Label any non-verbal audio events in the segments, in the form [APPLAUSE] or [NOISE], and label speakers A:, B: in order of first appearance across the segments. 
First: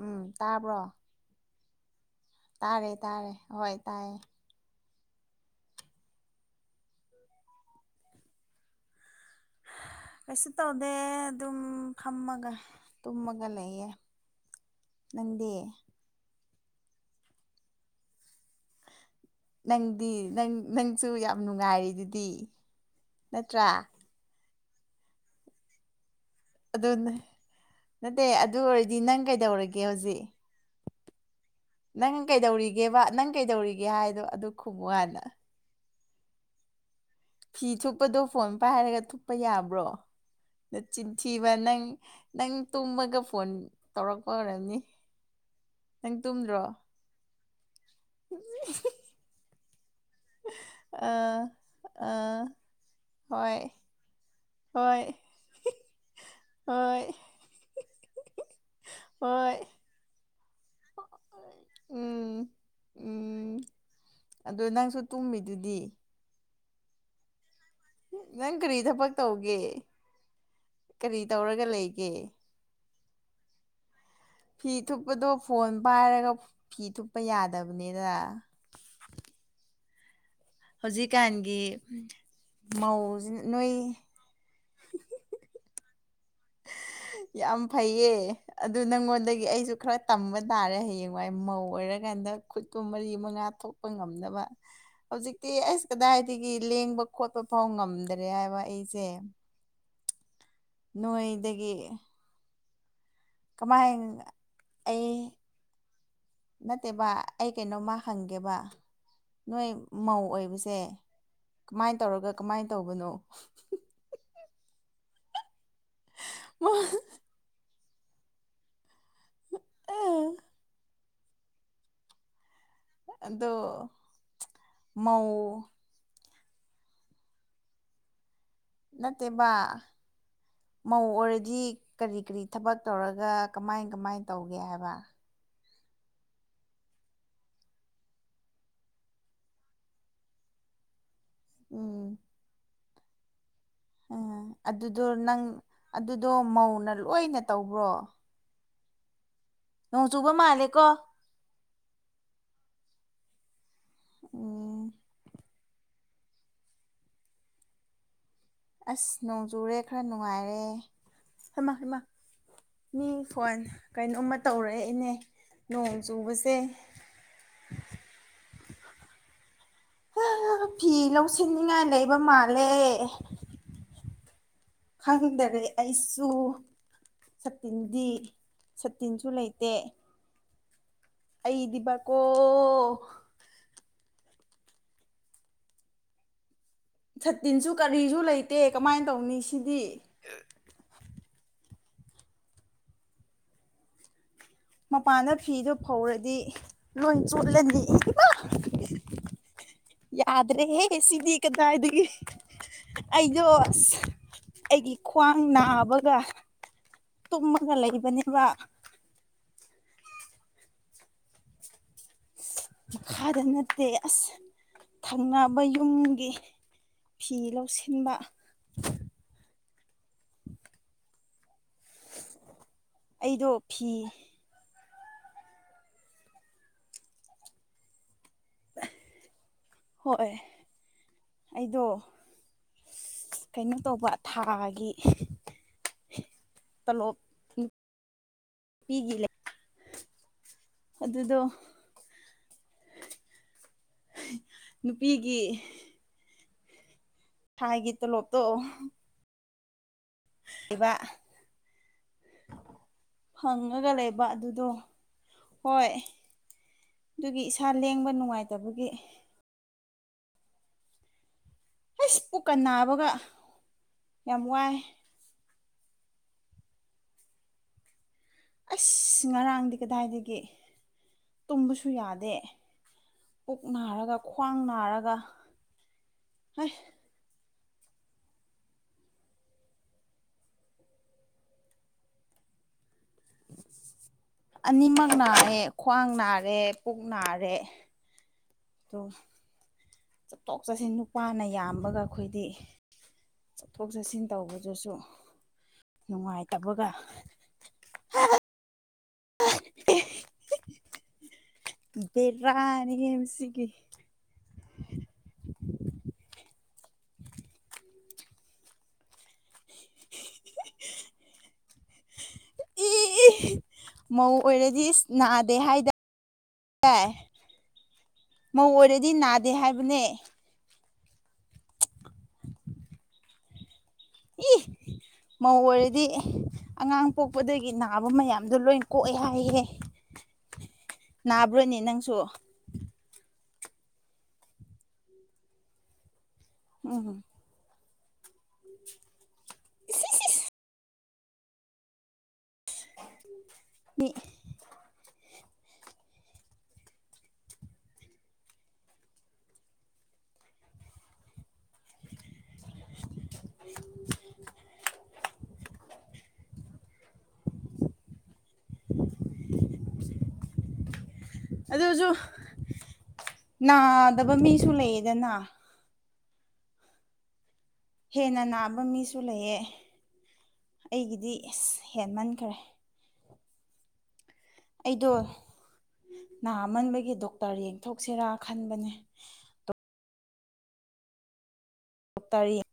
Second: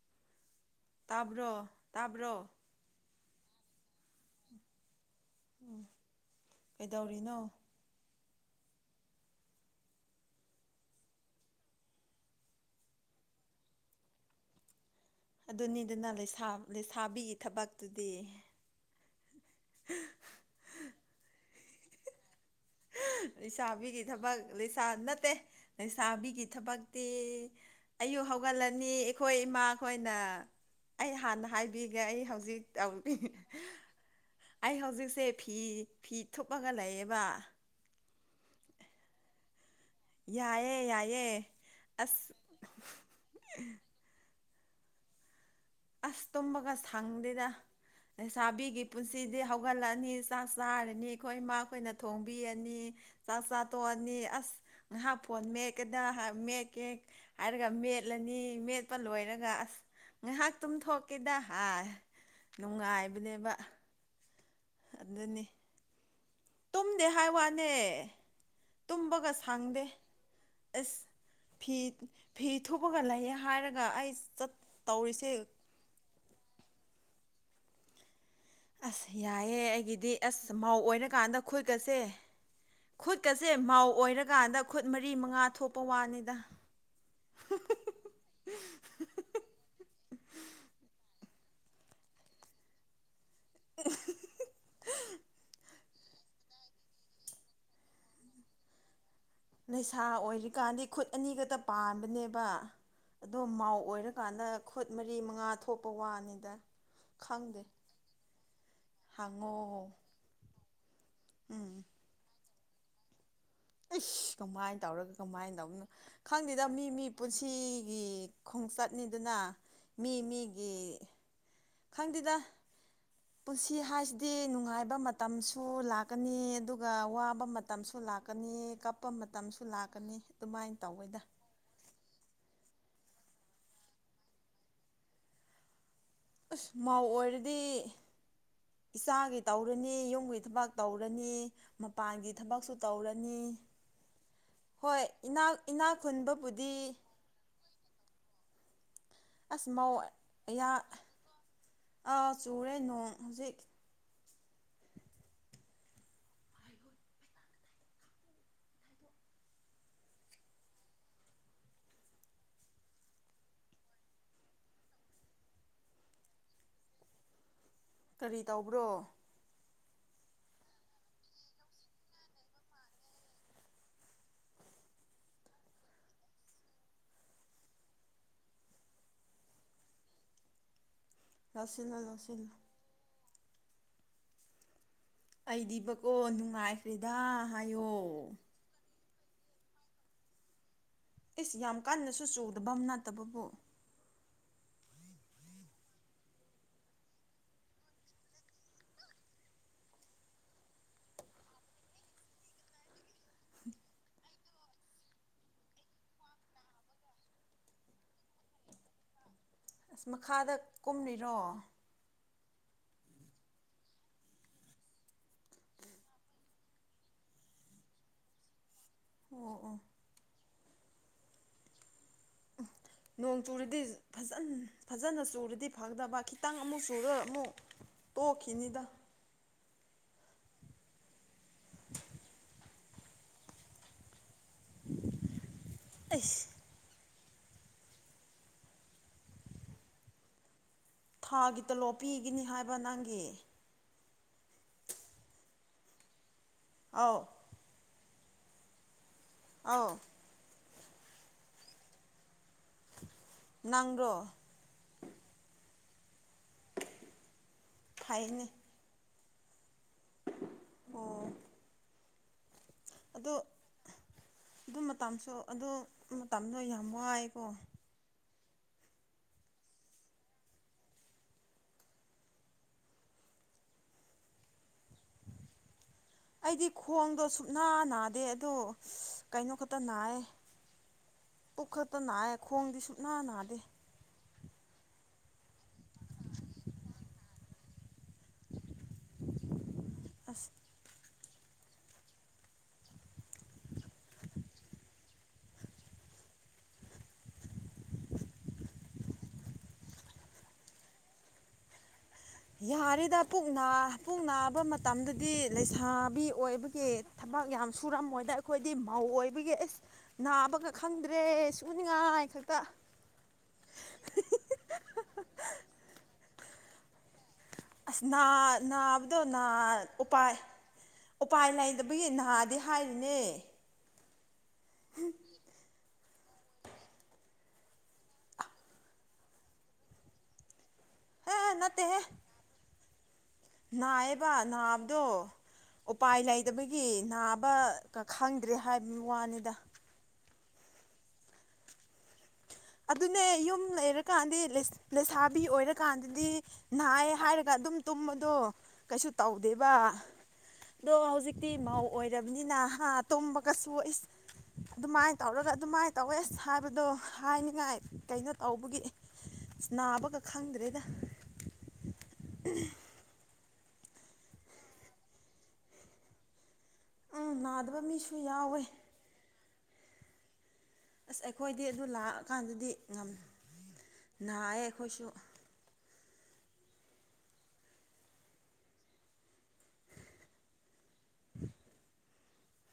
A: ꯎꯝ ꯇꯥꯕ꯭ꯔꯣ
B: ꯇꯥꯕ꯭ꯔꯣ ꯇꯥꯕ꯭ꯔꯣ
A: ꯇꯥꯔꯦ ꯇꯥꯔꯦ ꯍꯣꯏ ꯇꯥꯏꯌꯦ
B: ꯎꯝ ꯀꯩꯗꯧꯔꯤꯅꯣ
A: ꯀꯩꯁꯨ ꯇꯧꯗꯦ ꯑꯗꯨꯝ ꯐꯝꯃꯒ ꯇꯨꯝꯃꯒ ꯂꯩꯌꯦꯦ
B: ꯑꯗꯨꯅꯤꯗꯨꯅ ꯂꯩꯁꯥꯕꯤꯒꯤ ꯊꯕꯛꯇꯨꯗꯤ
A: ꯅꯪꯗꯤ ꯅꯪ ꯅꯪꯁꯨ ꯌꯥꯝ ꯅꯨꯡꯉꯥꯏꯔꯤꯦ ꯑꯗꯨꯗꯤ
B: ꯂꯩꯁꯥꯕꯤꯒꯤ ꯊꯕꯛ ꯂꯩꯁꯥ ꯅꯠꯇꯦ ꯂꯩꯁꯥꯕꯤꯒꯤ
A: ꯑꯗꯨ
B: ꯊꯕꯛꯇꯤ
A: ꯅꯠꯇꯦ
B: ꯑꯌꯨꯛ
A: ꯑꯗꯨ
B: ꯍꯧꯒꯠꯂꯅꯤ
A: ꯑꯣꯏꯔꯗꯤ ꯅꯪ
B: ꯑꯩꯈꯣꯏ
A: ꯀꯩꯗꯧꯔꯒꯦ
B: ꯏꯃꯥꯈꯣꯏꯅ
A: ꯍꯧꯖꯤꯛ
B: ꯑꯩ ꯍꯥꯟꯅ ꯍꯥꯏꯕꯤꯒꯦ
A: ꯅꯪ
B: ꯑꯩ ꯍꯧꯖꯤꯛ ꯇ
A: ꯀꯩꯗꯧꯔꯤꯒꯦꯕ ꯅꯪ ꯀꯩꯗꯧꯔꯤꯒꯦ ꯍꯥꯏꯗꯣ ꯑꯗꯨ
B: ꯑꯩ
A: ꯈꯨꯝꯃꯨ ꯍꯥꯟꯅ
B: ꯍꯧꯖꯤꯛꯁꯦ ꯐꯤ ꯐꯤ ꯊꯨꯞꯂꯒ ꯂꯩꯌꯦꯕ
A: ꯐꯤ ꯊꯨꯞꯄꯗꯨ ꯐꯣꯟ ꯄꯥꯏꯔꯒ ꯊꯨꯞꯄ ꯌꯥꯕ꯭ꯔꯣ
B: ꯌꯥꯏꯌꯦ ꯌꯥꯏꯌꯦ
A: ꯆꯤꯟꯊꯤꯕ ꯅꯪ
B: ꯑꯁ
A: ꯅꯪ ꯇꯨꯝꯃꯒ ꯐꯣꯟ ꯇꯧꯔꯛꯄ ꯑꯣꯏꯔꯝꯅꯤ ꯅꯪ
B: ꯑꯁ
A: ꯇꯨꯝꯗ꯭ꯔꯣ
B: ꯇꯨꯝꯕꯒ ꯁꯪꯗꯦꯗ ꯂꯩꯁꯥꯕꯤꯒꯤ ꯄꯨꯟꯁꯤꯗꯤ ꯍꯧꯒꯠꯂꯛꯑꯅꯤ ꯆꯥꯛ ꯆꯥꯔꯅꯤ ꯑꯩꯈꯣꯏ
A: ꯑꯥ
B: ꯏꯃꯥꯈꯣꯏꯅ
A: ꯑꯥ
B: ꯊꯣꯡꯕꯤꯔꯅꯤ ꯆꯥꯛ
A: ꯍꯣꯏ
B: ꯆꯥꯊꯣꯛꯑꯅꯤ ꯑꯁ
A: ꯍꯣꯏ
B: ꯉꯥꯏꯍꯥꯛ ꯐꯣꯟ ꯃꯦꯛꯀꯗ ꯃꯦꯛꯀꯦ
A: ꯍꯣꯏ
B: ꯍꯥꯏꯔꯒ ꯃꯦꯠꯂꯅꯤ ꯃꯦꯠꯄ ꯂꯣꯏꯔꯒ
A: ꯍꯣꯏ
B: ꯑꯁ ꯉꯥꯏꯍꯥꯛ ꯇꯨꯝꯊꯣꯛꯀꯦꯗ ꯍꯥ
A: ꯎꯝ
B: ꯅꯨꯡꯉꯥꯏꯕꯅꯦꯕ
A: ꯑꯗꯨ ꯅꯪꯁꯨ
B: ꯑꯗꯨꯅꯤ
A: ꯇꯨꯝꯃꯤꯗꯨꯗꯤ
B: ꯇꯨꯝꯗꯦ ꯍꯥꯏ ꯋꯥꯅꯦ
A: ꯅꯪ ꯀꯔꯤ ꯊꯕꯛ
B: ꯇꯨꯝꯕꯒ
A: ꯇꯧꯒꯦ
B: ꯁꯪꯗꯦ ꯑꯦꯁ
A: ꯀꯔꯤ ꯇꯧꯔꯒ ꯂꯩꯒꯦ
B: ꯐꯤ-ꯐꯤ ꯊꯨꯄꯥꯒ ꯂꯩꯌꯦ ꯍꯥꯏꯔꯒ ꯑꯩ ꯆꯠ
A: ꯐꯤ ꯊꯨꯞꯄꯗꯣ
B: ꯇꯧꯔꯤꯁꯦ
A: ꯐꯣꯟ ꯄꯥꯏꯔꯒ ꯐꯤ ꯊꯨꯞꯄ ꯌꯥꯗꯕꯅꯤꯗ
B: ꯑꯁ ꯌꯥꯏꯌꯦ ꯑꯩꯒꯤꯗꯤ ꯑꯁ ꯃꯥꯧ ꯑꯣꯏꯔꯀꯥꯟꯗ
A: ꯍꯧꯖꯤꯛꯀꯥꯟꯒꯤ
B: ꯈꯨꯠꯀꯁꯦ
A: ꯃꯧꯁꯤ
B: ꯈꯨꯠꯀꯁꯦ
A: ꯅꯣꯏ
B: ꯃꯥꯧ ꯑꯣꯏꯔꯀꯥꯟꯗ ꯈꯨꯠ ꯃꯔꯤ ꯃꯉꯥ ꯊꯣꯛꯄ ꯋꯥꯅꯤꯗ
A: ꯌꯥꯝ ꯐꯩꯌꯦ ꯑꯗꯨ ꯅꯪꯉꯣꯟꯗꯒꯤ ꯑꯩꯁꯨ ꯈꯔ ꯇꯝꯕ ꯇꯥꯔꯦ ꯍꯌꯦꯡꯋꯥꯏ ꯃꯧ ꯑꯣꯏꯔꯥꯟꯗ ꯈꯨꯠꯇꯨ ꯃꯔꯤ ꯃꯪ ꯌꯥꯊꯣꯛꯄ ꯉꯝꯅꯕ ꯍꯧꯖꯤꯛꯇꯤ ꯑꯂ ꯀꯗꯥꯏꯗꯒꯤ ꯂꯦꯡꯕ ꯈꯣꯠꯄ ꯐꯥꯎ ꯉꯝꯗ꯭ꯔꯦ ꯍꯥꯏꯕ ꯑꯩꯁꯦ
B: ꯅꯩꯁꯥ ꯑꯣꯏꯔꯤꯀꯥꯟꯗꯤ ꯈꯨꯠ ꯑꯅꯤꯒꯇ
A: ꯅꯣꯏꯗꯒꯤ
B: ꯄꯥꯟꯕꯅꯦꯕ ꯑꯗꯣ ꯃꯥꯎ
A: ꯀꯃꯥꯏ
B: ꯑꯣꯏꯔꯀꯥꯟꯗ ꯈꯨꯠ ꯃꯔꯤ
A: ꯑꯩ
B: ꯃꯉꯥ ꯊꯣꯛꯄ ꯋꯥꯅꯤꯗ ꯈꯪꯗꯦ
A: ꯈꯪꯒꯦꯕ
B: ꯍꯪꯉꯣ
A: ꯅꯣꯏ ꯃꯧ ꯑꯣꯏꯕꯁꯦ
B: ꯎꯝ
A: ꯀꯃꯥꯏꯅ ꯇꯧꯔꯒ ꯀꯃꯥꯏ ꯇꯧꯕꯅꯣ
B: ꯑꯩꯁ ꯀꯃꯥꯏꯅ ꯇꯧꯔꯒ ꯀꯃꯥꯏꯅ ꯇꯧꯅꯣ ꯈꯪꯗꯦꯗ ꯃꯤ ꯃꯤ ꯄꯨꯟꯁꯤꯒꯤ ꯈꯣꯡꯆꯠꯅꯤꯗꯨꯅ ꯃꯤ ꯃꯤꯒꯤ ꯈꯪꯗꯦꯗ
A: ꯑꯗꯣ
B: ꯄꯨꯟꯁꯤ ꯍꯥꯏꯁꯤꯗꯤ ꯅꯨꯡꯉꯥꯏꯕ
A: ꯃꯧ
B: ꯃꯇꯝꯁꯨ ꯂꯥꯛ ꯂꯥꯛꯀꯅꯤ ꯑꯗꯨꯒ ꯋꯥꯕ ꯃꯇꯝꯁꯨ ꯂꯥꯛꯀꯅꯤ ꯀꯞꯄ
A: ꯅꯠꯇꯦꯕ
B: ꯃꯇꯝꯁꯨ ꯂꯥꯛꯀꯅꯤ ꯑꯗꯨꯃꯥꯏꯅ ꯇꯧꯋꯦꯗ
A: ꯑꯗꯨ ꯀꯔꯤ ꯀꯔꯤ ꯊꯕꯛ ꯇꯧꯔꯒ ꯀꯃꯥꯏ ꯀꯃꯥꯏ ꯇꯧꯒꯦ ꯍꯥꯏꯕ
B: ꯑꯁ ꯃꯥꯧ ꯑꯣꯏꯔꯗꯤ ꯏꯆꯥꯒꯤ ꯇꯧꯔꯅꯤ ꯌꯨꯝꯒꯤ ꯊꯕꯛ ꯇꯧꯔꯅꯤ
A: ꯎꯝ
B: ꯃꯄꯥꯟꯒꯤ ꯊꯕꯛꯁꯨ ꯇꯧꯔꯅꯤ
A: ꯎ
B: ꯍꯣꯏ
A: ꯑꯗꯨꯗꯣ ꯅꯪ
B: ꯏꯅꯥꯛ ꯏꯅꯥꯛ
A: ꯑꯗꯨꯗꯣ
B: ꯈꯨꯟꯕꯕꯨꯗꯤ
A: ꯃꯧꯅ ꯂꯣꯏꯅ ꯇꯧꯕ꯭ꯔꯣ
B: ꯑꯁ ꯃꯧ
A: ꯅꯣꯡ ꯆꯨꯕ ꯃꯥꯜꯂꯦꯀꯣ
B: ꯑꯥ ꯆꯨꯔꯦ ꯅꯣꯡ ꯍꯧꯖꯤꯛ
A: ꯑꯣ ꯑꯁ ꯅꯣꯡꯖꯨꯔꯦ ꯈꯔ ꯅꯨꯡꯉꯥꯏꯔꯦꯃꯃ ꯃꯤ ꯐꯣꯟ ꯀꯩꯅꯣꯝꯃ ꯇꯧꯔꯛꯏꯅꯦ ꯅꯣꯡ ꯆꯨꯕꯁꯦ
B: ꯀꯔꯤ ꯇꯧꯕ꯭ꯔꯣ
A: ꯐꯤ ꯂꯧꯁꯤꯟꯅꯤꯉꯥꯏ ꯂꯩꯕ ꯃꯥꯜꯂꯦ ꯈꯪꯗ꯭ꯔꯦ ꯑꯩꯁꯨ ꯁꯠꯇꯤꯟꯗꯤ ꯁꯠꯇꯤꯟꯁꯨ ꯂꯩꯇꯦ
B: ꯂꯧꯁꯤꯜꯂꯣ
A: ꯑꯩꯗꯤꯕꯀꯣ
B: ꯂꯧꯁꯤꯜꯂꯣ ꯑꯩꯗꯤꯕꯀꯣ ꯅꯨꯡꯉꯥꯏꯈ꯭ꯔꯦꯗ ꯍꯥꯏꯌꯣ
A: ꯠꯇꯦ ꯀꯃꯥꯏꯅ ꯇꯧꯅꯤ ꯁꯤꯗꯤ
B: ꯏꯁ ꯌꯥꯝ ꯀꯟꯅꯁꯨ ꯆꯨꯗꯕ ꯑꯃ ꯅꯠꯇꯕꯕꯨ
A: ꯃꯄꯥꯟꯗ ꯐꯤꯗꯨꯣ ꯐꯧꯔꯗꯤ ꯂꯣꯏ ꯆꯣꯠꯂꯅꯤ ꯌꯥꯗ꯭ꯔꯦ ꯍꯦ ꯁꯤꯗꯤ ꯀꯗꯥ ꯑꯗꯨꯗꯒꯤ ꯑꯩꯗꯣ ꯑ ꯑꯩꯒꯤ ꯈ꯭ꯋꯥꯡ ꯅꯥꯕꯒ ꯇꯨꯝꯃꯒ ꯂꯩꯕꯅꯦꯕ
B: ꯏꯁ ꯃꯈꯥꯗ ꯀꯨꯝꯂꯤꯔꯣ
A: ꯃꯈꯥꯗ ꯅꯠꯇꯦ ꯑꯁ ꯊꯪꯅꯕ ꯌꯨꯝꯒꯤ ꯐꯤ ꯂꯧꯁꯤꯟꯕ
B: [UNINTELLIGIBLE] ꯅꯣꯡ
A: ꯑꯩꯗꯣ
B: ꯆꯨꯔꯗꯤ
A: ꯐꯤ
B: ꯐꯖ ꯐꯖꯟ ꯐꯖꯅ ꯆꯨꯔꯗꯤ ꯐꯪꯗꯕ ꯈꯤꯇꯪ ꯑꯃꯨꯛ ꯆꯨꯔ ꯑꯃꯨꯛ ꯇꯣꯛꯈꯤꯅꯤꯗ
A: ꯍꯣꯏ ꯑꯩꯗꯣ ꯀꯩꯅꯣ ꯇꯧꯕ ꯊꯥꯏ ꯒꯤ
B: ꯑꯩꯁ
A: ꯇꯣꯂꯣꯞ ꯅꯨꯄꯤꯒꯤ ꯂꯩ ꯑꯗꯨꯗꯣ
B: ꯊꯥꯒꯤ ꯇꯣꯂꯣꯞ ꯄꯤꯒꯤꯅꯤ ꯍꯥꯏꯕ ꯅꯪꯒꯤ
A: ꯅꯨꯄꯤꯒꯤ
B: ꯑꯧ
A: ꯊꯥꯏꯒꯤ ꯇꯣꯂꯣꯞꯇꯣ
B: ꯑꯧ
A: ꯂꯩꯕ ꯍꯪꯉꯒ
B: ꯅꯪꯗꯣ
A: ꯂꯩꯕ ꯑꯗꯨꯗꯣ ꯍꯣꯏ ꯑꯗꯨꯒꯤ ꯏꯁꯥ ꯂꯦꯡꯕ
B: ꯐꯩꯅꯦ
A: ꯅꯨꯡꯉꯥꯏꯇꯕꯒꯤ
B: ꯑꯣ
A: ꯑꯩꯁ ꯄꯨꯛꯀ ꯅꯥꯕꯒ
B: ꯑꯗꯣ
A: ꯌꯥꯝ ꯋꯥꯏ
B: ꯑꯗꯨ ꯃꯇꯝꯁꯨ ꯑꯗꯣ ꯃꯇꯝꯗꯣ ꯌꯥꯝ ꯋꯥꯏꯋꯦꯀꯣ
A: ꯑꯩꯁ ꯉꯔꯥꯡꯗꯤ ꯀꯗꯥꯏꯗꯒꯤ ꯇꯨꯝꯕꯁꯨ ꯌꯥꯗꯦ ꯄꯨꯛ ꯅꯥꯔꯒ ꯈ꯭ꯋꯥꯡ ꯅꯥꯔꯒ
B: ꯑꯩꯗꯤ
A: ꯍꯩ
B: ꯈꯣꯡꯗꯣ ꯁꯨ ꯅꯥ ꯅꯥꯗꯦ ꯑꯗꯣ ꯀꯩꯅꯣ ꯈꯛꯇ ꯅꯥꯏ ꯄꯨꯛꯈꯛꯇ ꯅꯥꯏꯑꯦ ꯈꯣꯡꯗꯤ ꯁꯨꯛꯅꯥ ꯅꯥꯗꯦ
A: ꯑꯅꯤꯃꯛ ꯅꯥꯔꯦ ꯈ꯭ꯋꯥꯡ ꯅꯥꯔꯦ ꯄꯨꯛ ꯅꯥꯔꯦ ꯇꯣ
B: ꯑꯁ
A: ꯆꯠꯇꯣꯛ ꯆꯠꯁꯤꯟ ꯅꯨꯄꯥꯅ ꯌꯥꯝꯕꯒ ꯑꯈꯣꯏꯗꯤ ꯆꯠꯊꯣꯛ ꯆꯠꯁꯤꯟ ꯇꯧꯕꯗꯨꯁꯨ ꯅꯨꯡꯉꯥꯏꯇꯕꯒ [UNINTELLIGIBLE] ꯕꯦꯔꯥ
B: ꯌꯥꯔꯦꯗ ꯄꯨꯛ ꯅꯥ ꯄꯨꯛ ꯅꯥꯕ ꯃꯇꯝꯗꯗꯤ ꯂꯩꯁꯥꯕꯤ ꯑꯣꯏꯕꯒꯤ ꯊꯕꯛ ꯌꯥꯝ ꯁꯨꯔꯝꯃꯣꯏꯗ ꯑꯩꯈꯣꯏꯗꯤ ꯃꯧ ꯑꯣꯏꯕꯒꯤ ꯏꯁ ꯅꯥꯕꯒ ꯈꯪꯗ꯭ꯔꯦ ꯁꯨꯅꯤꯡꯉꯥꯏ ꯈꯛ
A: ꯏ ꯏ ꯏ ꯃꯧ ꯑꯣꯏꯔꯗꯤ ꯏꯁ ꯅꯥꯗꯦ ꯍꯥꯏꯗꯥꯏ
B: ꯑꯁ ꯅꯥ
A: ꯃꯧ ꯑꯣꯏꯔꯗꯤ
B: ꯅꯥꯕꯗꯣ ꯅꯥ
A: ꯅꯥꯗꯦ ꯍꯥꯏꯕꯅꯦ
B: ꯎꯄꯥꯏ ꯎꯄꯥꯏ ꯂꯩꯇꯕꯒꯤ ꯅꯍꯥꯗꯤ ꯍꯥꯏꯔꯤꯅꯦ
A: ꯏ ꯃꯧ ꯑꯣꯏꯔꯗꯤ ꯑꯉꯥꯡ ꯄꯣꯛ ꯄꯨꯗꯒꯤ ꯅꯥꯕ ꯃꯌꯥꯝꯗꯣ ꯂꯣꯏꯅ ꯀꯣꯛꯑꯦ ꯍꯥꯏꯍꯦ
B: ꯍꯦ
A: ꯅꯥꯕ꯭ꯔꯣꯅꯦ
B: ꯅꯠꯇꯦꯍꯦ
A: ꯅꯪꯁꯨ
B: ꯅꯥꯏꯌꯦꯕ ꯅꯥꯕꯗꯣ ꯎꯄꯥꯏ ꯂꯩꯇꯕꯒꯤ
A: ꯎꯝ
B: ꯅꯥ ꯕ ꯀ ꯈꯪꯗ꯭ꯔꯦ ꯍꯥꯏꯕꯅꯤ ꯋꯥꯅꯤꯗ
A: ꯏꯁꯤ ꯁꯤꯁ
B: ꯑꯗꯨꯅꯦ ꯌꯨꯝ
A: ꯃꯤ
B: ꯂꯩꯔꯀꯥꯟꯗꯤ ꯂꯤꯁ ꯂꯩꯁꯥꯕꯤ ꯑꯣꯏꯔꯀꯥꯟꯗꯗꯤ ꯅꯥꯏ ꯍꯥꯏꯔꯒ ꯑꯗꯨꯝ ꯇꯨꯝꯕꯗꯣ ꯀꯩꯁꯨ ꯇꯧꯗꯦꯕꯥ ꯑꯗꯣ ꯍꯧꯖꯤꯛꯇꯤ ꯃꯧ ꯑꯣꯏꯔꯕꯅꯤꯅ ꯍꯥ ꯇꯨꯝꯕꯒꯁꯨ ꯏꯁ ꯑꯗꯨꯃꯥꯏ ꯇꯧꯔꯒ ꯑꯗꯨꯃꯥꯏ ꯇꯧꯋꯦꯁ ꯍꯥꯏꯕꯗꯣ ꯍꯥꯏꯅꯤꯡꯉꯥꯏ ꯀꯩꯅꯣ ꯇꯧꯕꯒꯤ ꯅꯥꯕꯒ ꯈꯪꯗ꯭ꯔꯦꯗ
A: ꯑꯗꯨꯁꯨ ꯅꯥꯗꯕ ꯃꯤꯁꯨ ꯂꯩꯌꯦꯗꯅ
B: ꯎꯝ ꯅꯥꯗꯕ ꯃꯤ
A: ꯍꯦꯟꯅ ꯅꯥꯕ ꯃꯤꯁꯨ ꯂꯩꯌꯦ
B: ꯑꯁ
A: ꯑꯩꯒꯤꯗꯤ
B: ꯑꯩꯈꯣꯏꯗꯤ ꯑꯗꯨ
A: ꯍꯦꯟꯃꯟꯈ꯭ꯔꯦ
B: ꯂꯥꯛꯑꯀꯥꯟꯗꯗꯤ ꯉꯝ ꯅꯥꯏꯌꯦ ꯑꯩꯈꯣꯏꯁꯨ
A: ꯑꯩꯗꯣ ꯅꯥꯃꯟꯕꯒꯤ ꯗꯣꯛꯇ꯭ꯔ ꯌꯦꯡꯊꯣꯛꯁꯤꯔꯥ ꯈꯟꯕꯅꯦ
B: [INAUDIBLE]
A: ꯇꯣꯛ [UNINTELLIGIBLE] ꯇꯥꯏꯌ‌ꯦ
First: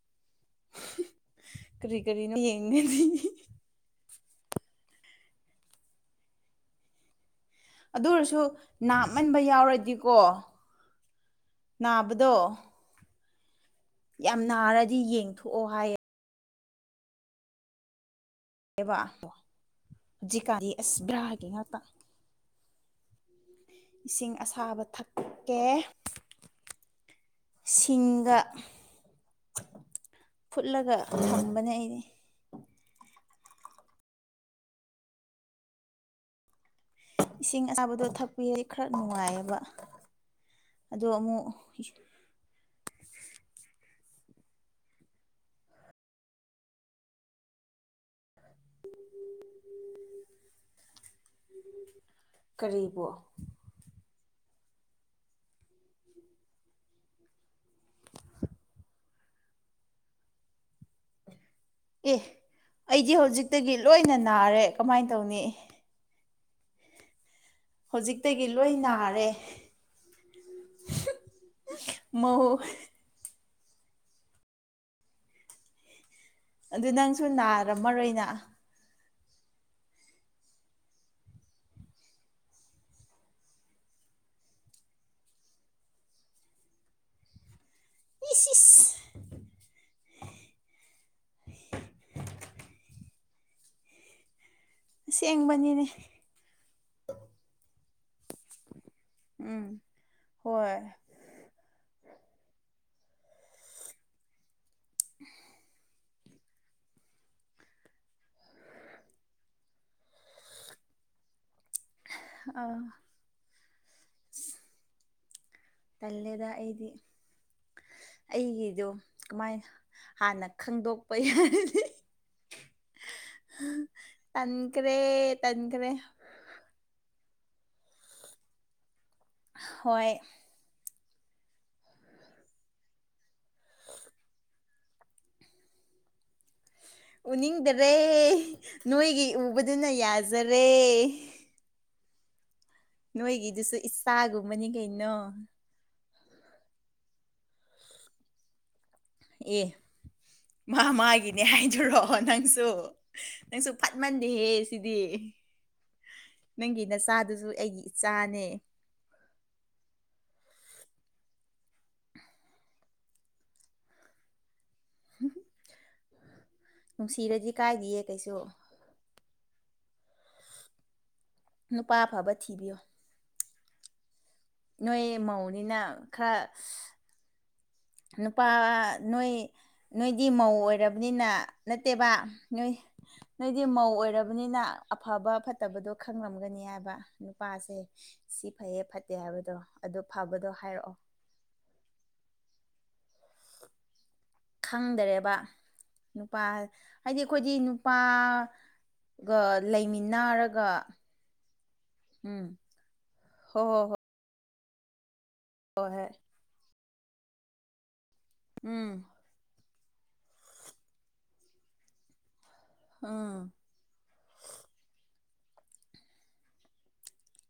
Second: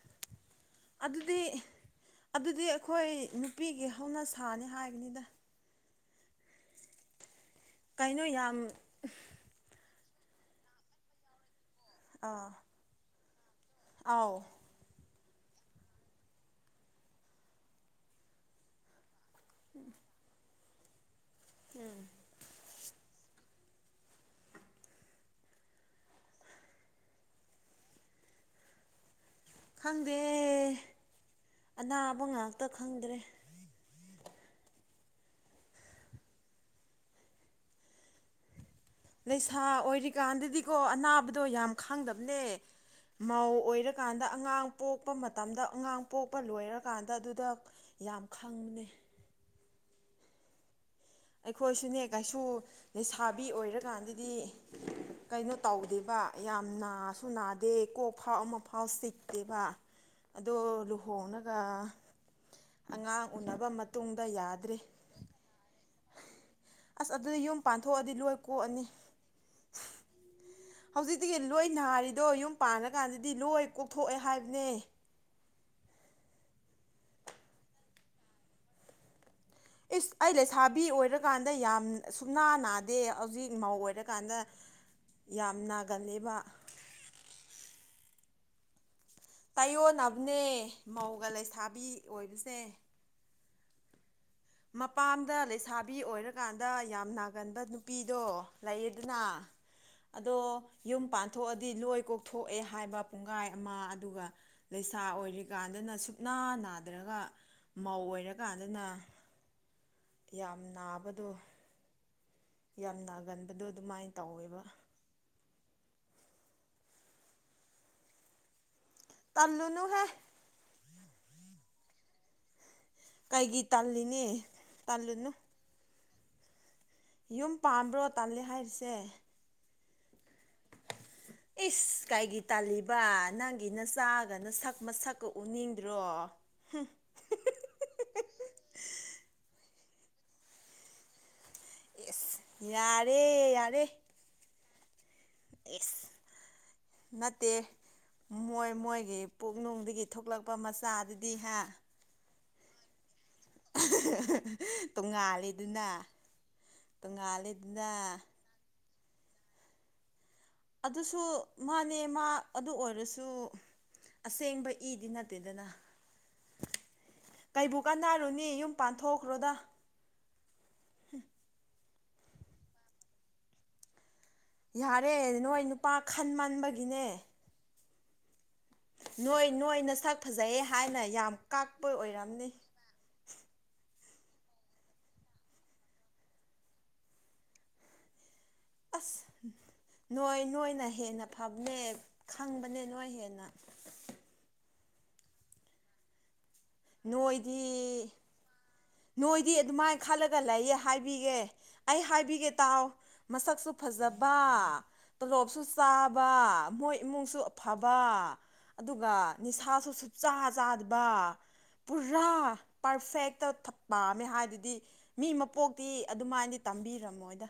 A: ꯀꯔꯤꯅꯣ
B: ꯑꯗꯨꯗꯤ-ꯑꯗꯨꯗꯤ
A: ꯌꯦꯡꯒꯅꯤ
B: ꯑꯩꯈꯣꯏ ꯅꯨꯄꯤꯒꯤ ꯍꯧꯅ ꯁꯥꯅꯤ ꯍꯥꯏꯕꯅꯤꯗ
A: ꯑꯗꯨ
B: ꯀꯩꯅꯣ
A: ꯑꯣꯏꯔꯁꯨ
B: ꯌꯥꯝ
A: ꯅꯥꯞꯃꯟꯕ ꯌꯥꯎꯔꯗꯤꯀꯣ ꯅꯥꯕꯗꯣ
B: ꯑꯥ
A: ꯌꯥꯝ
B: ꯑꯥꯎ
A: ꯅꯥꯔꯗꯤ ꯌꯦꯡꯊꯣꯛꯑꯣ ꯍꯥꯏꯌꯦ ꯑꯦꯕ ꯖꯤꯀꯥ ꯑꯦꯁꯕ꯭ꯔꯥꯒꯤ ꯉꯛꯇ ꯏꯁꯤꯡ ꯑꯁꯥꯕ ꯊꯛꯀꯦ ꯁꯤꯡꯒ
B: ꯈꯪꯗꯦ
A: ꯐꯨꯠꯂꯒ ꯊꯝꯕꯅꯦ ꯑꯩꯗꯤ
B: ꯑꯅꯥꯕ ꯉꯥꯛꯇ ꯈꯪꯗ꯭ꯔꯦ
A: ꯏꯁꯤꯡ ꯑꯁꯥꯕꯗꯣ ꯊꯛ ꯀꯨꯏ [UNINTELLIGIBLE] ꯈꯔꯥ ꯅꯨꯡꯉꯥꯏ
B: ꯂꯩꯁꯥ ꯑꯣꯏꯔꯤꯀꯥꯟꯗꯗꯤꯀꯣ ꯑꯅꯥꯕꯗꯣ
A: ꯑꯃꯨꯛ
B: ꯌꯥꯝ ꯈꯥꯡꯗꯝꯅꯦ ꯃꯧ ꯑꯣꯏꯔꯥꯀꯥꯟꯗ ꯑꯉꯥꯡ ꯄꯣꯛꯄ ꯃꯇꯝꯗ ꯑꯉꯥꯡ ꯄꯣꯛꯄ ꯂꯣꯏꯔꯀꯥꯟꯗ ꯑꯗꯨꯗ ꯌꯥꯝ ꯈꯪꯕꯅꯦ ꯑꯩꯈꯣꯏꯁꯨꯅꯦ ꯀꯩꯁꯨ
A: ꯀꯔꯤꯕꯨ
B: ꯂꯩꯁꯥꯕꯤ ꯑꯣꯏꯔꯥꯀꯥꯟꯗꯗꯤ ꯀꯩꯅꯣ ꯇꯧꯗꯦꯕ ꯌꯥꯝ ꯅꯥꯁꯨ ꯅꯥꯗꯦ ꯀꯣꯛ ꯐꯥꯎ ꯑꯃ ꯐꯥꯎ ꯆꯤꯛꯇꯦꯕ ꯑꯗꯣ ꯂꯨꯍꯣꯡꯉꯒ
A: ꯑꯦ ꯑꯩꯗꯤ
B: ꯑꯉꯥꯡ ꯎꯅꯕ
A: ꯍꯧꯖꯤꯛꯇꯒꯤ ꯂꯣꯏꯅ
B: ꯃꯇꯨꯡꯗ
A: ꯅꯥꯔꯦ
B: ꯌꯥꯗ꯭ꯔꯦ
A: ꯀꯃꯥꯏꯅ ꯇꯧꯅꯤ
B: ꯑꯁ ꯑꯗꯨꯗꯤ ꯌꯨꯝ ꯄꯥꯟꯊꯣꯛꯑꯗꯤ ꯂꯣꯏ ꯀꯣꯛꯑꯅꯤ
A: ꯐꯥꯔꯦ
B: ꯍꯧꯖꯤꯛꯇꯤꯒꯤ ꯂꯣꯏ ꯅꯥꯔꯤꯗꯣ
A: ꯃꯧ
B: ꯌꯨꯝ ꯄꯥꯟꯜꯂꯀꯥꯟꯗꯗꯤ ꯂꯣꯏ ꯀꯣꯛꯊꯣꯛꯑꯦ ꯍꯥꯏꯕꯅꯦ
A: ꯑꯗꯨ ꯅꯪꯁꯨ ꯅꯥꯔꯝꯃꯔꯣꯏꯅ
B: ꯏꯁ ꯑꯩ ꯂꯩꯁꯥꯕꯤ ꯑꯣꯏꯔꯀꯥꯟꯗ ꯌꯥꯝ ꯁꯨꯞꯅꯥ ꯅꯥꯗꯦ ꯍꯧꯖꯤꯛ ꯃꯧ ꯑꯣꯏꯔꯀꯥꯟꯗ ꯌꯥꯝ ꯅꯥꯒꯟꯂ‌ꯦꯕ
A: ꯏꯁ ꯁ [UNINTELLIGIBLE]
B: ꯇꯥꯏꯌꯣꯟꯅꯕꯅꯦ ꯃꯧꯒ ꯂꯩꯁꯥꯕꯤ ꯑꯣꯏꯕꯁꯦ ꯃꯄꯥꯝꯗ
A: ꯑꯁꯦꯡꯕꯅꯤꯅꯦ
B: ꯂꯩꯁꯥꯕꯤ ꯑꯣꯏꯔ ꯀꯥꯟꯗ ꯌꯥꯝ ꯅꯥꯒꯟꯕ ꯅꯨꯄꯤꯗꯣ ꯂꯩꯌꯦꯗꯅ
A: ꯎꯝ
B: ꯑꯗꯣ
A: ꯍꯣꯏ
B: ꯌꯨꯝ ꯊꯣꯛꯑꯗꯤ ꯂꯣꯏ ꯄꯣꯛꯊꯣꯛꯑꯦ ꯍꯥꯏꯕ ꯄꯨꯡꯒꯥꯏ ꯑꯃ ꯑꯗꯨꯒ ꯂꯩꯁꯥ ꯑꯣꯏꯔꯤꯀꯥꯟꯗꯅ ꯁꯨꯞꯅꯥ ꯅꯥꯗ꯭ꯔꯒ ꯃꯧ ꯑꯣꯏꯔꯀꯥꯟꯗꯅ ꯌꯥꯝ ꯅꯥꯕꯗꯣ
A: ꯑꯥ
B: ꯌꯥꯝ ꯅꯥꯒꯟꯕꯗꯣ ꯑꯗꯨꯃꯥꯏꯅ ꯇꯧꯋꯦꯕ
A: ꯇꯜꯂꯦꯗ ꯑꯩꯗꯤ-ꯑꯩꯒꯤꯗꯣ ꯀꯃꯥꯏꯅ
B: ꯇꯜꯂꯨꯅꯨꯍꯦ
A: ꯍꯥꯟꯅ ꯈꯪꯗꯣꯛꯄ ꯌꯥꯔꯗꯤ
B: ꯀꯩꯒꯤ ꯇꯜꯂꯤꯅꯤ ꯇꯜꯂꯨꯅꯨ
A: ꯇꯟꯈ꯭ꯔꯦ-ꯇꯟꯈ꯭ꯔꯦ
B: ꯌꯨꯝ ꯄꯥꯝꯕ꯭ꯔꯣ ꯇꯜꯂꯦ ꯍꯥꯏꯔꯤꯁꯦ
A: ꯍꯣꯏ
B: [UNINTELLIGIBLE] ꯏꯁꯁ ꯀꯥꯏꯒꯤ ꯇꯥꯜꯂꯤꯕ ꯅꯪꯒꯤꯅ ꯆꯥꯒꯅ ꯅꯁꯛ ꯃ ꯁꯛꯀ ꯎꯅꯤꯡꯗ꯭ꯔꯣ ꯍꯝ
A: ꯎꯅꯤꯡꯗꯥꯔꯦ ꯅꯣꯏꯒꯤ ꯎꯕꯗꯨꯅ ꯌꯥꯖꯔꯦ
B: ꯌꯦꯁ ꯌꯥꯔ
A: ꯅꯣꯏꯒꯤꯗꯨꯁꯨ ꯏꯁꯆꯥꯒꯨꯝꯕꯅꯤ ꯀꯩꯅꯣ
B: ꯑꯦꯁ ꯅꯠꯇꯦ ꯃꯣꯏ ꯃꯣꯏꯒꯤ
A: ꯑꯦ
B: ꯄꯨꯛꯅꯨꯡꯗꯒꯤ ꯊꯣꯛꯂꯛꯄ
A: ꯃꯥ
B: ꯃꯆꯥꯗꯨꯗꯤ
A: ꯃꯥꯒꯤꯅꯦ
B: ꯍꯥ
A: ꯍꯥꯏꯗꯨꯨꯔꯣꯑꯣ ꯅꯪꯁꯨ ꯅꯪꯁꯨ ꯐꯠꯃꯟꯗꯦꯍꯦ ꯁꯤꯗꯤ
B: ꯇꯣꯡꯉꯥꯜꯂꯤꯗꯨꯅ
A: ꯅꯪꯒꯤ ꯅꯆꯥꯗꯨꯁꯨ ꯑꯩꯒꯤ
B: ꯇꯣꯡꯉꯥꯜꯂꯤꯗꯨꯅ
A: ꯏꯆꯥꯅꯦ
B: ꯑꯗꯨꯁꯨ ꯃꯥꯅꯦ ꯃꯥ ꯑꯗꯨ ꯑꯣꯏꯔꯁꯨ ꯑꯁꯦꯡꯕ ꯏꯗꯤ ꯅꯠꯇꯦꯗꯅ
A: ꯅꯨꯡꯁꯤꯔꯗꯤ
B: ꯀꯩꯕꯨ
A: ꯀꯥꯏꯗꯤꯌꯦ
B: ꯀꯥꯟꯅꯔꯨꯅꯤ
A: ꯀꯩꯁꯨ
B: ꯌꯨꯝ ꯄꯥꯟꯊꯣꯛꯈ꯭ꯔꯣꯗ
A: ꯅꯨꯄꯥ ꯑꯐꯕ ꯊꯤꯕꯤꯌꯣ
B: ꯌꯥꯔꯦ
A: ꯅꯣꯏ
B: ꯅꯣꯏ
A: ꯃꯧꯅꯤꯅ
B: ꯅꯨꯄꯥ
A: ꯈꯔ
B: ꯈꯟꯃꯟꯕꯒꯤꯅꯦ
A: ꯅꯨꯄꯥ ꯅꯣꯏ
B: ꯅꯁꯛ
A: ꯅꯣꯏꯗꯤ ꯃꯧ
B: ꯐꯖꯩꯌꯦ ꯍꯥꯏꯅ
A: ꯑꯣꯏꯔꯕꯅꯤꯅ
B: ꯌꯥꯝ ꯀꯥꯛꯄ
A: ꯅꯠꯇꯦꯕ
B: ꯑꯣꯏꯔꯝꯅꯤ
A: ꯅꯣꯏ ꯅꯣꯏꯗꯤ ꯃꯧ ꯑꯣꯏꯔꯕꯅꯤꯅ ꯑꯐꯕ ꯐꯠꯇꯕꯗꯣ ꯈꯪꯂꯝꯒꯅꯤ ꯍꯥꯏꯕ ꯅꯨꯄꯥꯁꯦ ꯁꯤ ꯐꯩꯌꯦ ꯐꯠꯇꯦ
B: ꯑꯁ
A: ꯍꯥꯏꯕꯗꯣ ꯑꯗꯨꯗꯣ
B: ꯅꯣꯏ
A: ꯐꯕꯗꯣ
B: ꯅꯣꯏꯅ
A: ꯍꯥꯏꯔꯛꯑꯣ
B: ꯍꯦꯟꯅ ꯐꯕꯅꯦ ꯈꯪꯕꯅꯦ ꯅꯣꯏ ꯍꯦꯟꯅ
A: ꯈꯪꯗꯥꯔꯦꯕ ꯅꯨꯄꯥ ꯍꯥꯏꯗꯤ ꯈꯣꯏꯗꯤ ꯅꯨꯄꯥ
B: ꯅꯣꯏꯗꯤ ꯅꯣꯏꯗꯤ ꯑꯗꯨꯃꯥꯏꯅ ꯈꯜꯂꯒ ꯂꯩꯌꯦ ꯍꯥꯏꯕꯤꯒꯦ ꯑꯩ ꯍꯥꯏꯕꯤꯒꯦ
A: ꯎꯝ
B: ꯇꯥꯎ
A: ꯍꯣ
B: ꯃꯁꯛꯁꯨ ꯐꯖ
A: ꯍꯣ
B: ꯐꯖꯕ ꯇꯣꯂꯣꯞꯁꯨ
A: ꯍꯣꯏ ꯍꯣꯏ ꯍꯣꯏ
B: ꯆꯥꯕ ꯃꯣꯏ ꯏꯃꯨꯡꯁꯨ ꯑꯐꯕ
A: ꯎꯝ
B: ꯑꯗꯨꯒ ꯅꯤꯁꯥꯁꯨ ꯁꯨꯡꯆꯥꯥ ꯆꯥꯗꯕ ꯄꯨꯔꯥ
A: ꯎꯝ
B: ꯄꯔꯐꯦꯛꯇ ꯄꯥꯝꯃꯦ ꯍꯥꯏꯗꯨꯗꯤ ꯃꯤ ꯃꯄꯣꯛꯇꯤ ꯑꯗꯨꯃꯥꯏꯅꯗꯤ ꯇꯝꯕꯤꯔꯝꯃꯣꯏꯗ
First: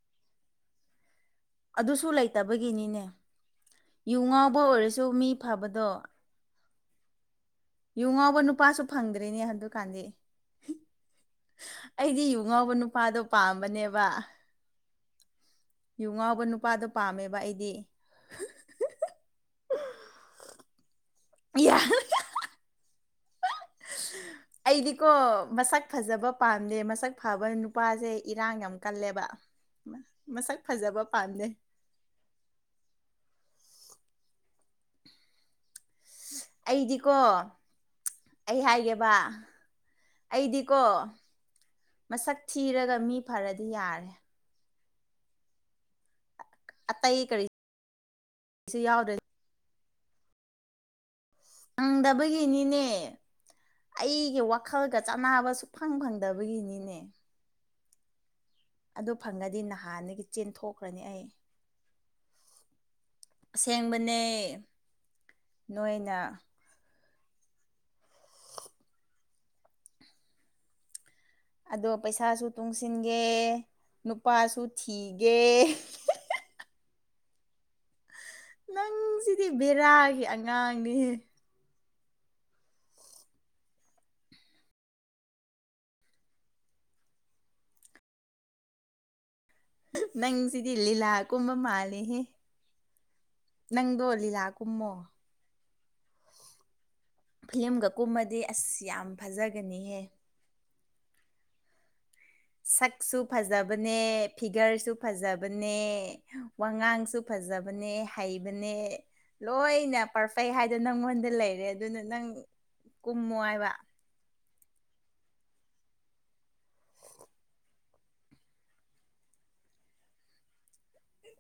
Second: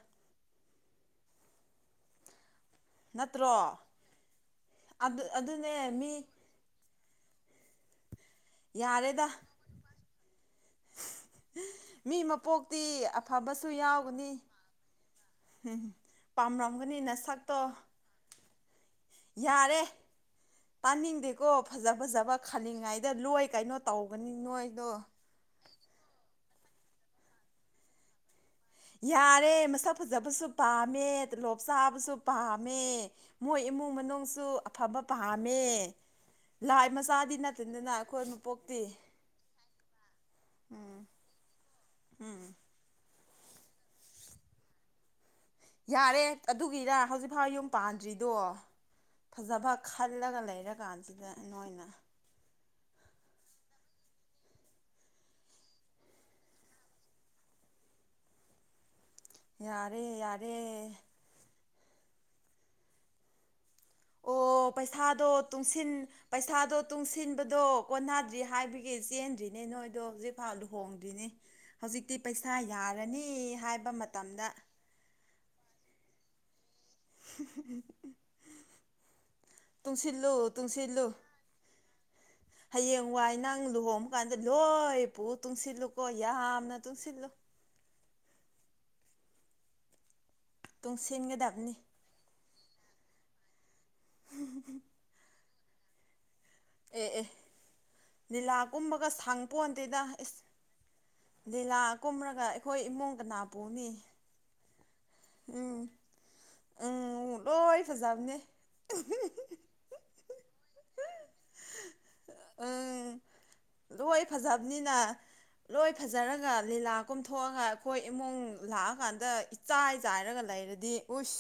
A: ꯑꯗꯨꯁꯨ ꯂꯩꯇꯕꯒꯤꯅꯤꯅꯦ
B: ꯅꯠꯇ꯭ꯔꯣ
A: ꯌꯨ ꯉꯥꯎꯕ ꯑꯣꯏꯔꯁꯨ
B: ꯑꯗꯨ
A: ꯃꯤ
B: ꯑꯗꯨꯅꯦ
A: ꯐꯕꯗꯣ
B: ꯃꯤ
A: ꯌꯨ ꯉꯥꯎꯕ ꯅꯨꯄꯥꯁꯨ
B: ꯌꯥꯔꯦꯗ
A: ꯐꯪꯗ꯭ꯔꯤꯅꯦ ꯑꯗꯨꯀꯥꯟꯗꯤ
B: ꯃꯤ
A: ꯉꯥꯎꯕ
B: ꯃꯄꯣꯛꯇꯤ
A: ꯅꯨꯄꯥꯗꯣ
B: ꯑꯐꯕꯁꯨ
A: ꯄꯥꯝꯕꯅꯦꯕ
B: ꯌꯥꯎꯒꯅꯤ ꯎꯝ
A: ꯌꯨ ꯉꯥꯎꯕ ꯅꯨꯄꯥꯗꯣ
B: ꯄꯥꯝꯂꯝꯒꯅꯤꯅ
A: ꯄꯥꯝꯃꯦꯕ
B: ꯁꯛꯇꯣ
A: ꯑꯩꯗꯤ
B: ꯌꯥꯔꯦ ꯇꯥꯅꯤꯡꯗꯦꯀꯣ
A: ꯌꯥ
B: ꯐꯖꯥ- ꯐꯖꯕ ꯈꯜꯂꯤꯉꯩꯗ ꯂꯣꯏ ꯀꯩꯅꯣ ꯇꯧꯕꯅꯤ ꯅꯣꯏꯗꯣ
A: ꯑꯩꯗꯤꯀꯣ ꯃꯁꯛ ꯐꯖꯕ ꯄꯥꯝꯗꯦ ꯃꯁꯛ ꯐꯕ ꯅꯨꯄꯥꯁꯦ ꯏꯔꯥꯡ ꯌꯥꯝ ꯀꯜꯂꯦꯕ
B: ꯌꯥꯔꯦ ꯃꯁꯛ ꯐꯖꯕꯁꯨ
A: ꯃꯁꯛ ꯐꯖꯕ
B: ꯄꯥꯝꯃꯦ
A: ꯄꯥꯝꯗꯦ
B: ꯇꯂꯣꯞ ꯆꯥꯕꯁꯨ ꯄꯥꯝꯃꯦ ꯃꯣꯏ ꯏꯃꯨꯡ ꯃꯅꯨꯡꯁꯨ ꯑꯐꯕ ꯄꯥꯝꯃꯦ ꯂꯥꯏ
A: ꯑꯩꯗꯤꯀꯣ
B: ꯃꯆꯥꯗꯤ ꯅꯠꯇꯗꯅ ꯑꯩꯈꯣꯏ
A: ꯑꯩ
B: ꯃꯄꯣꯛꯇꯤ
A: ꯍꯥꯏꯒꯦꯕ ꯑꯩꯗꯤꯀꯣ ꯃꯁꯛ ꯊꯤꯔꯒ ꯃꯤ ꯐꯔꯗꯤ ꯌꯥꯔꯦ
B: ꯌꯥꯔꯦ ꯑꯗꯨꯒꯤꯔ
A: ꯑꯇꯩ
B: ꯍꯧꯖꯤꯛꯐꯥꯎ
A: ꯀꯔꯤꯁꯨ
B: ꯌꯨꯝ ꯄꯥꯟꯗ꯭ꯔꯤꯗꯣ
A: ꯌꯥꯎꯗ꯭ꯔꯦ
B: ꯐꯖꯕ ꯈꯜꯂꯒ ꯂꯩꯔ ꯀꯥꯟꯁꯤꯗ ꯅꯣꯏꯅ
A: ꯐꯪꯗꯕꯒꯤꯅꯤꯅꯦ ꯑꯩꯒꯤ ꯋꯥꯈꯜꯒ ꯆꯥꯟꯅꯕ ꯁꯨꯛꯐꯪ ꯐꯪꯗꯕꯒꯤꯅꯤꯅꯦ ꯑꯗꯨꯗꯣ ꯐꯪꯉꯗꯤ
B: ꯌꯥꯔꯦ
A: ꯅꯍꯥꯟꯗꯒꯤ
B: ꯌꯥꯔꯦ
A: ꯆꯦꯟꯊꯣꯛꯈ꯭ꯔꯅꯤ ꯑꯩ ꯑꯁꯦꯡꯕ
B: ꯑꯣ ꯄꯩꯁꯥꯗꯣ ꯇꯨꯡꯁꯤꯟ ꯄꯩꯁꯥꯗꯣ ꯇꯨꯡꯁꯤꯟꯕꯗꯣ ꯀꯣꯟꯅꯗ꯭ꯔꯤ ꯍꯥꯏꯕꯒꯤ ꯆꯦꯟꯗ꯭ꯔꯤꯅꯦ ꯅꯣꯏꯗꯣ ꯍꯧꯖꯤꯛꯐꯥꯎ ꯂꯨꯍꯣꯡꯗ꯭ꯔꯤꯅꯤ
A: ꯑꯗꯣ
B: ꯍꯧꯖꯤꯛꯇꯤ
A: ꯄꯩꯁꯥꯁꯨ
B: ꯄꯩꯁꯥ
A: ꯇꯨꯡꯁꯤꯟꯒꯦ
B: ꯌꯥꯔꯅꯤ ꯍꯥꯏꯕ ꯃꯇꯝꯗ
A: ꯅꯨꯄꯥꯁꯨ ꯊꯤꯒꯦ ꯅꯪꯁꯤꯗꯤ ꯕꯦꯔꯥꯒꯤ
B: ꯇꯨꯡꯁꯤꯂꯣ ꯇꯨꯡꯁꯤꯂꯣ
A: ꯑꯉꯥꯡꯅꯤꯍꯦ
B: ꯍꯌꯦꯡ ꯋꯥꯏ ꯅꯪ ꯂꯨꯍꯣꯡꯕ ꯀꯥꯟꯗ ꯂꯣꯏ ꯄꯨ ꯇꯨꯡꯁꯤꯜꯂꯨꯀꯣ ꯌꯥꯝꯅ ꯇꯨꯡꯁꯤꯜꯂꯨ
A: ꯅꯪꯁꯤꯗꯤ ꯂꯤꯂꯥꯀꯨꯝꯕ
B: ꯇꯨꯡꯁꯤꯟꯒꯗꯕꯅꯤ
A: ꯃꯥꯜꯂꯤꯍꯦ ꯅꯪꯗꯣ ꯂꯤꯂꯥ ꯀꯨꯝꯃꯣ
B: ꯑꯦ ꯑꯦ
A: ꯐꯤꯂꯝꯒ ꯀꯨꯝꯃꯗꯤ
B: ꯂꯤꯂꯥ
A: ꯑꯁ ꯌꯥꯝ
B: ꯀꯨꯝꯕꯒ ꯁꯪ ꯄꯣꯟꯗꯦꯗ
A: ꯐꯖꯒꯅꯤꯍꯦ
B: ꯑꯦꯁ ꯂꯤꯂꯥ
A: ꯁꯛꯁꯨ
B: ꯀꯅꯥ ꯄꯨꯅꯤ
A: ꯐꯖꯕꯅꯦ ꯐꯤꯒꯔꯁꯨ ꯐꯖꯕꯅꯦ
B: ꯎꯝ
A: ꯋꯥꯉꯥꯡꯁꯨ
B: ꯎꯝ ꯂꯣꯏ
A: ꯐꯖꯕꯅꯦ ꯍꯩꯕꯅꯦ ꯂꯣꯏꯅ ꯀꯩ ꯍꯥꯏꯗꯣ ꯅꯪꯉꯣꯟꯗ ꯂꯩꯔꯦ ꯑꯗꯨꯅ ꯅꯪ
B: ꯎꯝ
A: ꯀꯨꯝꯃꯣ ꯍꯥꯏꯕ
B: ꯂꯣꯏ ꯐꯖꯕꯅꯤꯅ ꯂꯣꯏ ꯐꯖꯔꯒ ꯂꯤꯂꯥ ꯀꯨꯝꯊꯣꯛꯑꯒ ꯑꯩꯈꯣꯏ ꯏꯃꯨꯡ ꯂꯥꯛꯑꯀꯥꯟꯗ ꯆꯥꯏ ꯆꯥꯏꯔꯒ ꯂꯩꯔꯗꯤ ꯎꯁ